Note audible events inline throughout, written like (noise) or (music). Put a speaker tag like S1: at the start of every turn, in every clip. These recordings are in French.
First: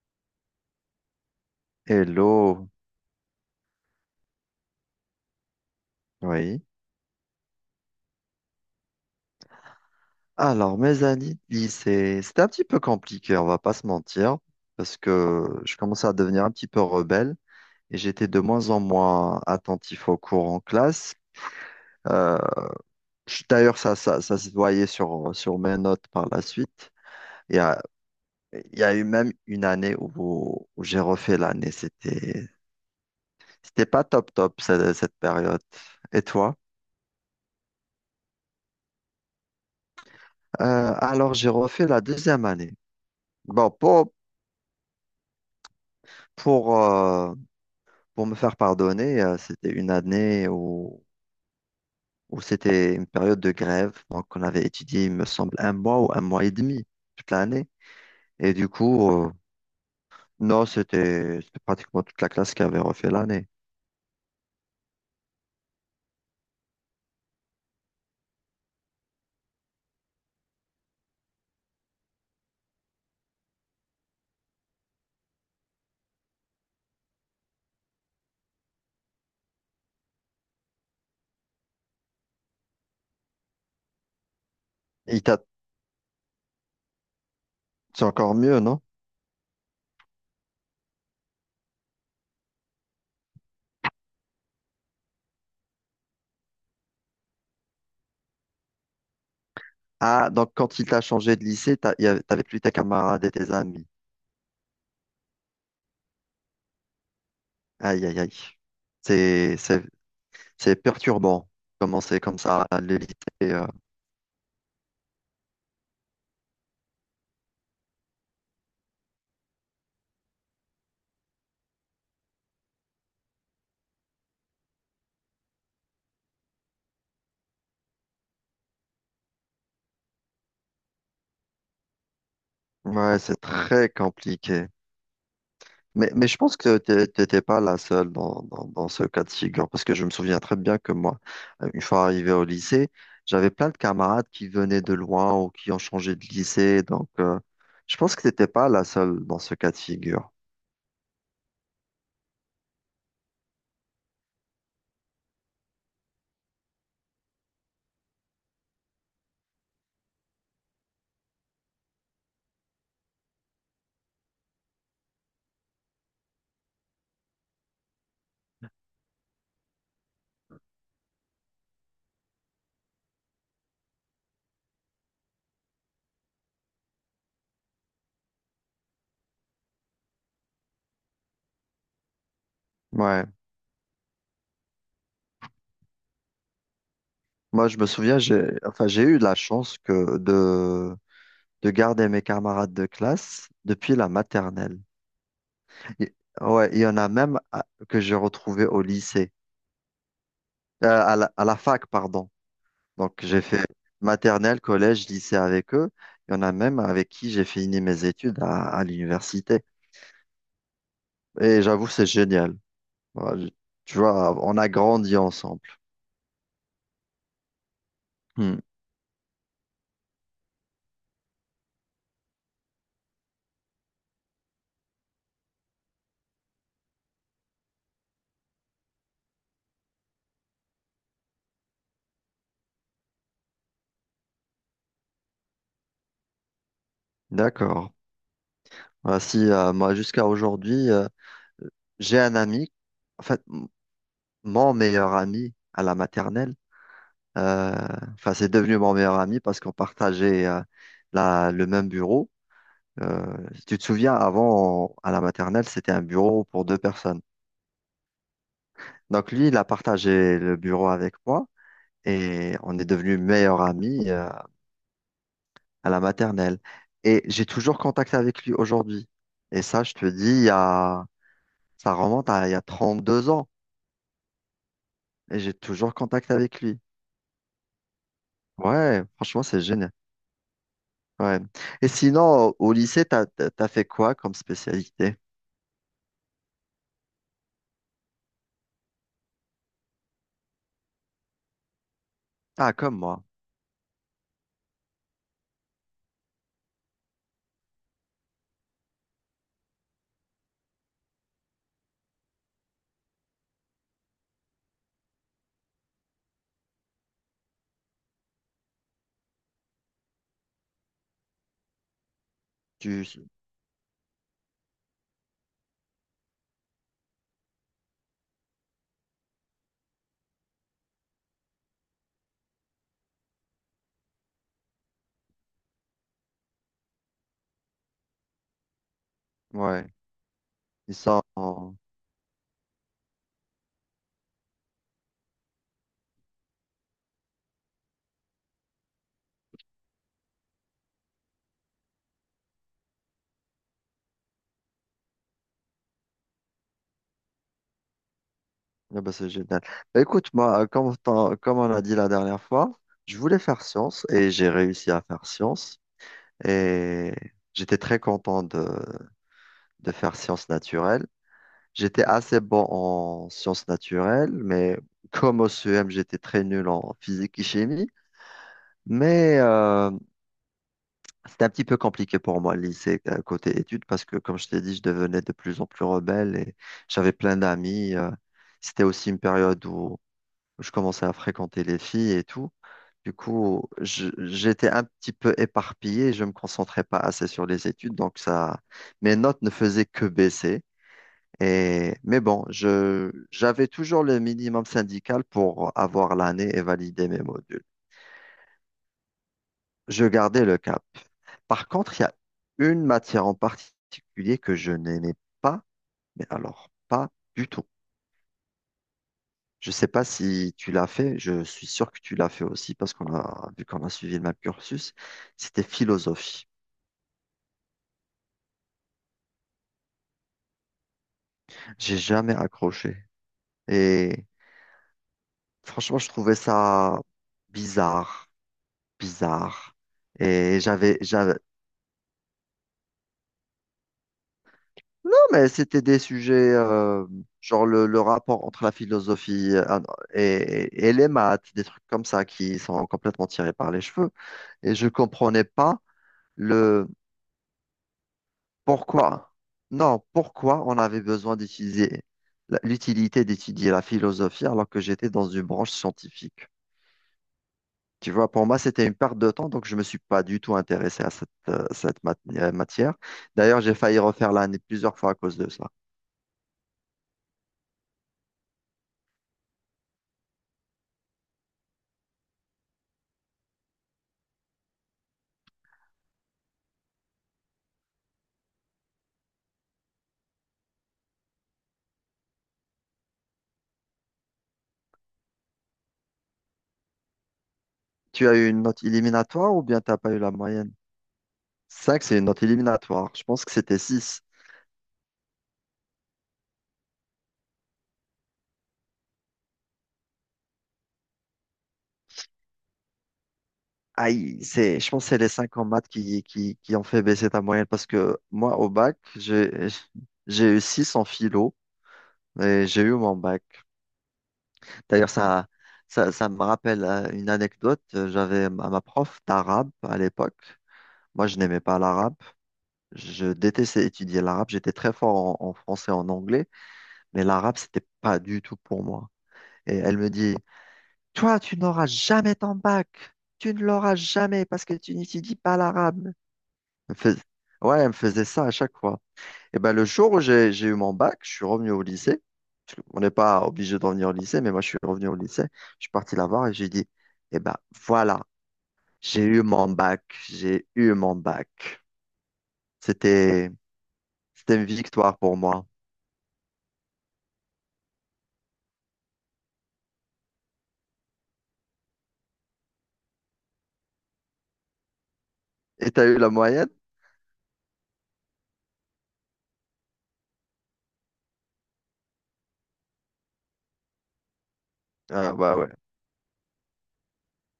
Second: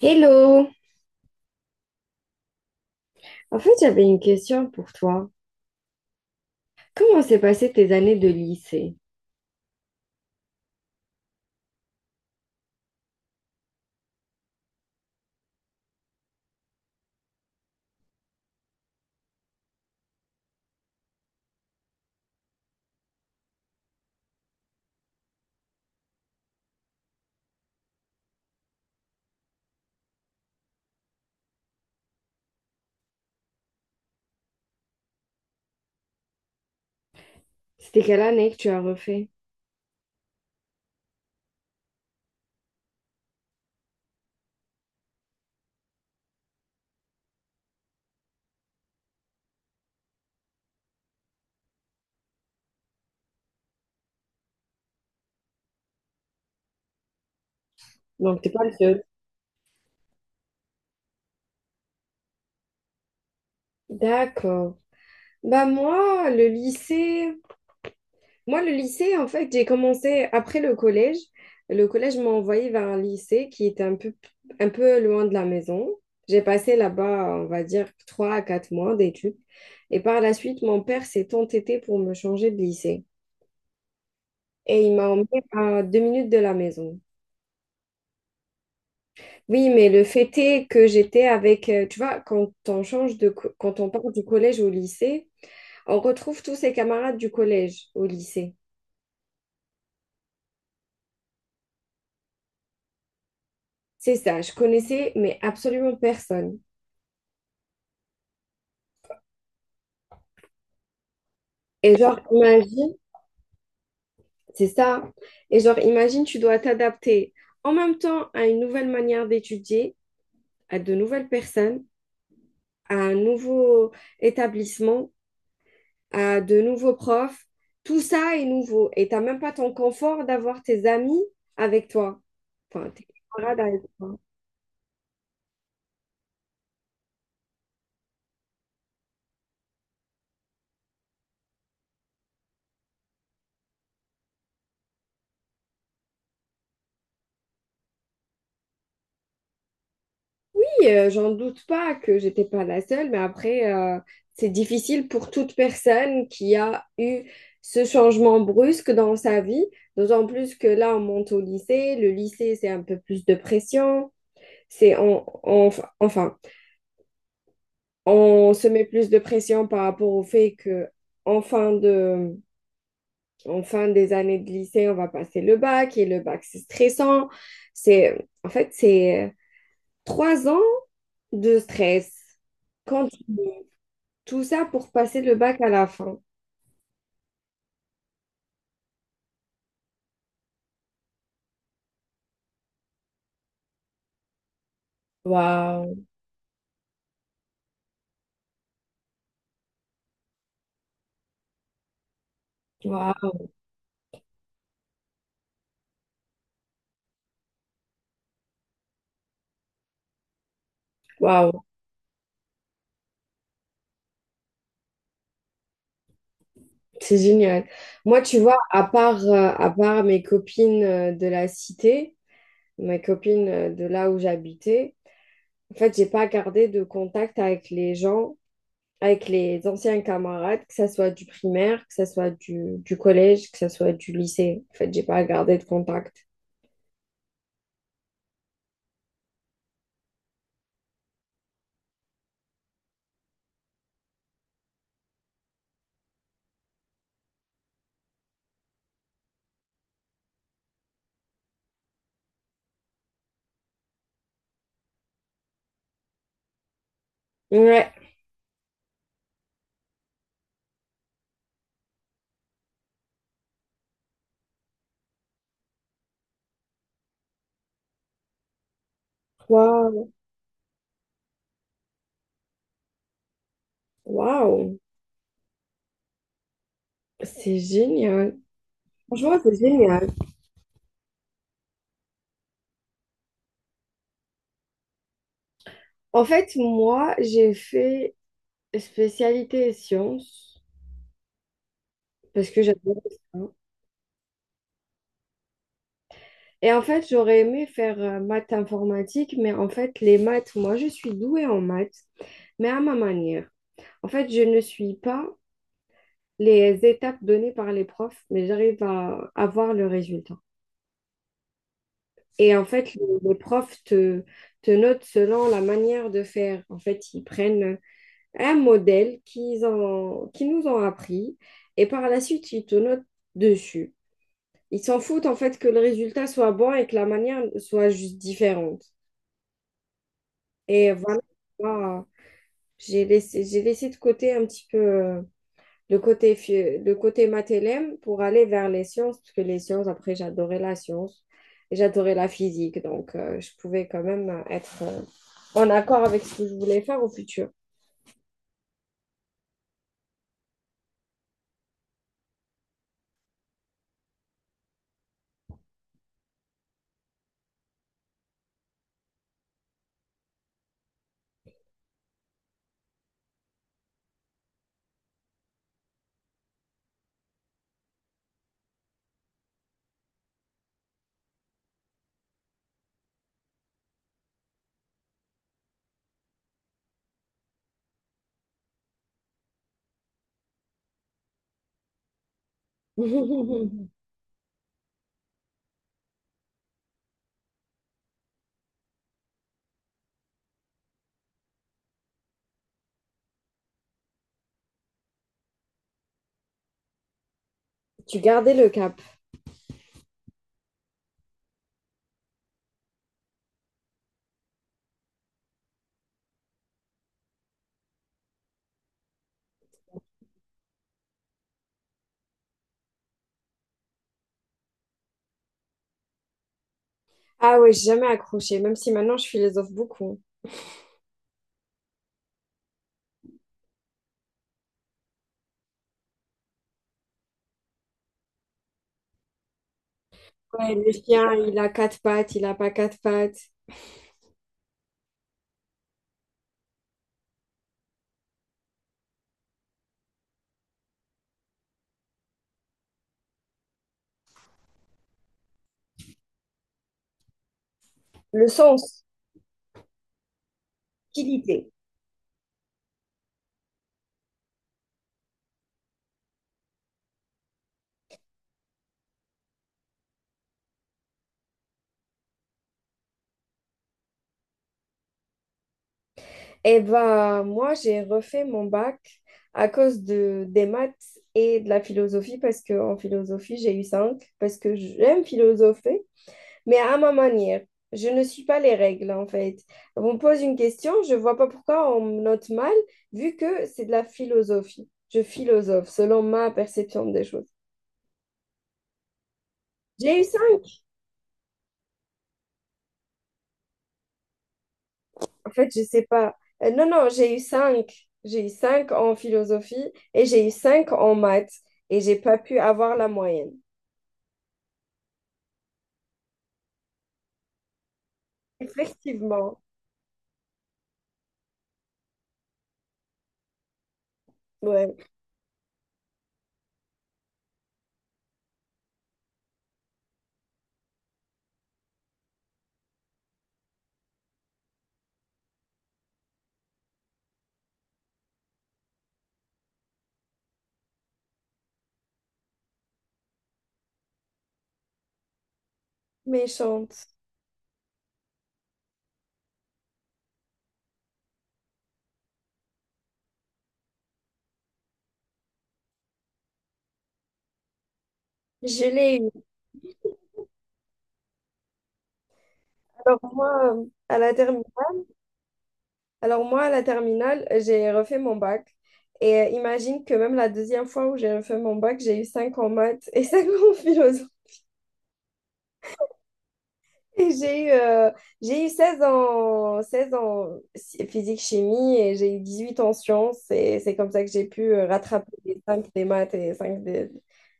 S1: Hello!
S2: Hello,
S1: En fait, j'avais une question pour toi.
S2: oui.
S1: Comment s'est passé tes années de lycée?
S2: Alors, mes années de lycée, c'était un petit peu compliqué, on va pas se mentir, parce que je commençais à devenir un petit peu rebelle et j'étais de moins en moins attentif aux cours en classe. Euh, D'ailleurs, ça se voyait sur mes notes par la suite. Il y a, il y a eu même une année où j'ai refait l'année. C'était pas top top cette période. Et toi?
S1: C'était quelle année que tu as refait?
S2: J'ai refait la deuxième année. Bon, pour, pour, euh, Pour me faire pardonner, c'était une année où c'était une période de grève. Donc, on avait étudié, il me semble, un mois ou un mois et demi toute l'année.
S1: Donc, t'es
S2: Et
S1: pas
S2: du
S1: le seul.
S2: coup, non, c'était pratiquement toute la classe qui avait refait l'année.
S1: D'accord. Bah moi, le lycée, moi le lycée, en fait, j'ai commencé après le collège. Le collège m'a envoyé vers un lycée qui était un peu loin de la maison. J'ai passé là-bas, on va dire, 3 à 4 mois d'études. Et par la suite, mon père s'est entêté pour me changer de lycée. Et il m'a
S2: Il
S1: emmené
S2: t'a-
S1: à 2 minutes de la maison.
S2: C'est encore mieux, non?
S1: Oui, mais le fait est que j'étais avec, tu vois, quand on change de, co- quand on part du collège au lycée, on retrouve tous ses camarades du collège au lycée.
S2: Ah, donc quand il t'a changé de lycée, t'avais plus tes camarades et tes amis.
S1: C'est ça, je connaissais, mais absolument personne.
S2: Aïe, aïe, aïe. C'est, c'est, c'est perturbant,
S1: Et
S2: commencer
S1: genre,
S2: comme ça à
S1: imagine,
S2: lycée. euh.
S1: c'est ça. Et genre, imagine, tu dois t'adapter en même temps à une nouvelle manière d'étudier, à de nouvelles personnes, à un nouveau établissement, à de nouveaux profs. Tout ça est nouveau et t'as même pas ton confort d'avoir tes amis avec toi. Enfin, tes
S2: Ouais, c'est
S1: camarades avec
S2: très
S1: toi.
S2: compliqué. Mais je pense que t'étais pas la seule dans ce cas de figure, parce que je me souviens très bien que moi, une fois arrivé au lycée, j'avais plein de camarades qui venaient de loin ou qui ont changé de lycée, donc je pense que t'étais pas la seule dans ce cas de figure.
S1: Oui, j'en doute pas que j'étais pas la seule, mais après, c'est difficile pour toute personne qui a eu ce changement brusque dans sa vie, d'autant plus que là, on monte au lycée. Le lycée, c'est un peu plus de pression. C'est on, on- enfin, on se met plus de pression par rapport au fait que en fin de en fin des années de lycée, on va passer le bac, et le bac, c'est stressant. C'est 3 ans de stress. Quand
S2: Ouais,
S1: tout ça pour passer le bac à la fin.
S2: moi je me souviens, enfin j'ai eu la chance de garder mes camarades de classe depuis la maternelle.
S1: Waouh,
S2: Et- ouais, il y en a même que j'ai retrouvé au lycée, à la fac, pardon. Donc, j'ai
S1: waouh,
S2: fait maternelle, collège, lycée avec eux. Il y en a même avec qui j'ai fini mes études à l'université.
S1: waouh,
S2: Et j'avoue, c'est génial. Voilà, tu vois, on a grandi ensemble.
S1: c'est génial. Moi, tu vois,
S2: Hmm,
S1: à part mes copines de la cité, mes copines de là où j'habitais, en fait, j'ai pas gardé de contact avec les gens avec les anciens camarades, que ça soit du primaire, que ça soit du collège, que ça soit du lycée. En fait, j'ai pas gardé de contact.
S2: d'accord. Voilà, si, moi, jusqu'à aujourd'hui, j'ai un ami, en fait, mon meilleur ami à la maternelle. euh, Enfin, c'est devenu mon meilleur ami parce qu'on partageait le même bureau. Euh, Si tu te souviens, avant, à la maternelle, c'était un bureau pour deux personnes.
S1: Ouais.
S2: Donc lui, il a partagé le bureau avec moi et on est devenus meilleurs amis à la maternelle. Et j'ai toujours contact avec lui aujourd'hui. Et ça, je te
S1: Waouh,
S2: dis, il y a... ça remonte à il y a 32 ans
S1: waouh,
S2: et j'ai toujours contact avec lui.
S1: c'est génial.
S2: Ouais,
S1: Franchement,
S2: franchement,
S1: c'est
S2: c'est génial.
S1: génial.
S2: Ouais. Et sinon, au lycée, t'as fait quoi comme spécialité?
S1: En fait, moi, j'ai fait spécialité sciences parce que
S2: Ah, comme
S1: j'adore
S2: moi.
S1: ça. Et en fait, j'aurais aimé faire maths informatique, mais en fait, les maths, moi, je suis douée en maths, mais à ma manière. En fait, je ne suis pas les étapes données par les profs, mais j'arrive à avoir le résultat. Et en fait,
S2: Tu...
S1: les profs te notent selon la manière de faire. En fait, ils prennent un modèle qu'ils nous ont appris et par la suite, ils te notent dessus. Ils s'en foutent en fait que le résultat soit bon et que la manière soit juste différente.
S2: Ouais,
S1: Et
S2: ils
S1: voilà,
S2: sont...
S1: moi, j'ai laissé de côté un petit peu le le côté matélème pour aller vers les sciences, parce que les sciences, après, j'adorais la science et j'adorais la physique, donc je pouvais quand même être en accord avec ce que je voulais faire au futur.
S2: Ah bah, c'est génial. Bah, écoute, moi, comme, comme on a dit la dernière fois, je voulais faire science et j'ai réussi à faire science. Et j'étais très content de faire sciences naturelles. J'étais assez bon en sciences naturelles, mais comme au CEM, j'étais très nul en physique et chimie. Mais c'était un petit peu compliqué pour moi, le lycée, côté études, parce que, comme je t'ai dit, je devenais de plus en plus rebelle et j'avais plein d'amis. C'était aussi une période où je commençais à fréquenter les filles et tout. Du coup,
S1: (laughs)
S2: j'étais un petit peu éparpillé, je me concentrais pas assez sur les études, donc ça, mes notes ne faisaient que baisser. Et, mais bon, j'avais toujours le minimum syndical pour avoir l'année et valider mes modules.
S1: Tu gardais le cap.
S2: Je gardais le cap. Par contre, il y a une matière en particulier que je n'aimais pas, mais alors pas du tout. Je sais pas si tu l'as fait, je suis sûr que tu l'as fait aussi parce vu qu'on a suivi le même cursus, c'était philosophie.
S1: Ah ouais, j'ai jamais accroché, même si maintenant je philosophe beaucoup.
S2: J'ai jamais accroché. Et franchement, je trouvais ça bizarre, bizarre. Et
S1: Ouais, le chien,
S2: non,
S1: il a quatre pattes, il a pas quatre pattes.
S2: mais c'était des sujets, genre le rapport entre la philosophie et les maths, des trucs comme ça qui sont complètement tirés par les cheveux. Et je comprenais pas
S1: Le sens,
S2: pourquoi? Non, pourquoi on avait besoin
S1: utilité.
S2: d'étudier l'utilité d'étudier la philosophie alors que j'étais dans une branche scientifique? Tu vois, pour moi, c'était une perte de temps, donc je ne me suis pas du tout intéressé à cette matière. D'ailleurs, j'ai failli refaire l'année plusieurs fois à cause de ça.
S1: Eh ben, moi, j'ai refait mon bac à cause des maths et de la philosophie, parce que en philosophie, j'ai eu 5 parce que j'aime philosopher, mais à ma manière. Je ne suis pas les règles, en fait. On me pose une question, je vois pas pourquoi on me note mal, vu que c'est de la philosophie. Je philosophe selon ma perception des choses.
S2: Tu as eu une note éliminatoire ou bien tu n'as pas eu
S1: J'ai eu
S2: la moyenne?
S1: 5
S2: 5, c'est une note éliminatoire. Je pense que c'était 6.
S1: en fait, je sais pas. Non, non, j'ai eu 5. J'ai eu 5 en philosophie et j'ai eu 5 en maths et j'ai pas pu avoir la moyenne.
S2: Aïe, c'est, je pense que c'est les 5 en maths qui ont fait baisser ta moyenne parce que moi, au bac,
S1: Effectivement,
S2: j'ai eu 6 en philo et j'ai eu mon bac.
S1: ouais,
S2: D'ailleurs, ça me rappelle une anecdote. J'avais ma prof d'arabe à l'époque. Moi, je n'aimais pas l'arabe. Je détestais étudier l'arabe. J'étais très fort en français, en anglais, mais l'arabe, c'était pas du tout pour moi. Et elle me dit, toi, tu n'auras jamais ton bac. Tu ne l'auras jamais parce que tu n'étudies pas l'arabe. Elle me
S1: méchante.
S2: fais- Ouais, elle me faisait ça à chaque fois. Et ben, le jour où j'ai eu mon bac, je suis revenu au lycée. Parce qu'on n'est pas obligé de revenir au lycée, mais moi, je suis revenu au lycée. Je suis parti la voir et j'ai dit, eh ben, voilà,
S1: Je l'ai
S2: j'ai
S1: eu.
S2: eu mon bac, j'ai eu mon bac.
S1: Alors
S2: C'était,
S1: moi, euh, à la
S2: c'était
S1: termi-
S2: une victoire pour moi.
S1: Alors moi, à la terminale, j'ai refait mon bac. Et imagine que même la deuxième fois où j'ai refait mon bac, j'ai eu 5 en maths et (laughs) 5 en philo.
S2: Et t'as eu la moyenne?
S1: Et j'ai eu 16 en physique-chimie et j'ai eu 18 en sciences. Et c'est comme ça que j'ai pu rattraper
S2: Ah, ouais,
S1: les
S2: ouais.
S1: 5 des maths et les 5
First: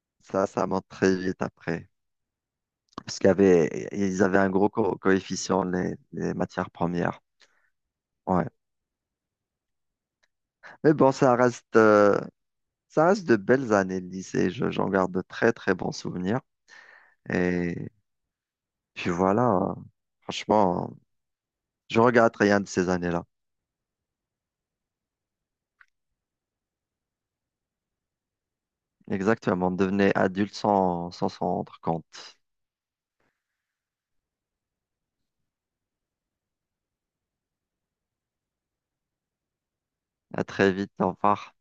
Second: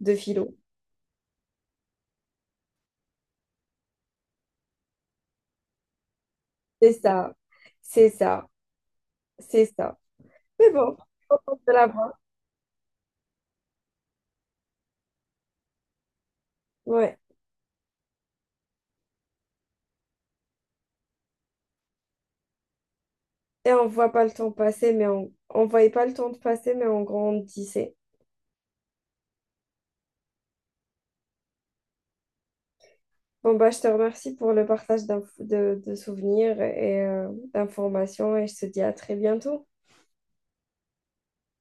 S1: de
S2: Ça,
S1: philo.
S2: ça monte très vite après. Parce qu'il y avait, ils avaient un gros coefficient, les matières
S1: C'est
S2: premières.
S1: ça, c'est ça,
S2: Ouais.
S1: c'est ça. Mais
S2: Mais
S1: bon, je
S2: bon,
S1: suis
S2: ça
S1: contente de
S2: reste,
S1: l'avoir.
S2: ça reste de belles années de lycée. J'en garde de très, très bons souvenirs.
S1: Ouais.
S2: Et puis voilà, franchement, je regrette rien de ces années-là.
S1: Et on voit pas le temps passer, mais on voyait pas le temps de passer, mais on grandissait.
S2: Exactement, devenez adulte sans s'en rendre compte.
S1: Bon, bah, je te remercie pour le partage de souvenirs et d'informations et je te dis à très bientôt.
S2: À très vite, au revoir.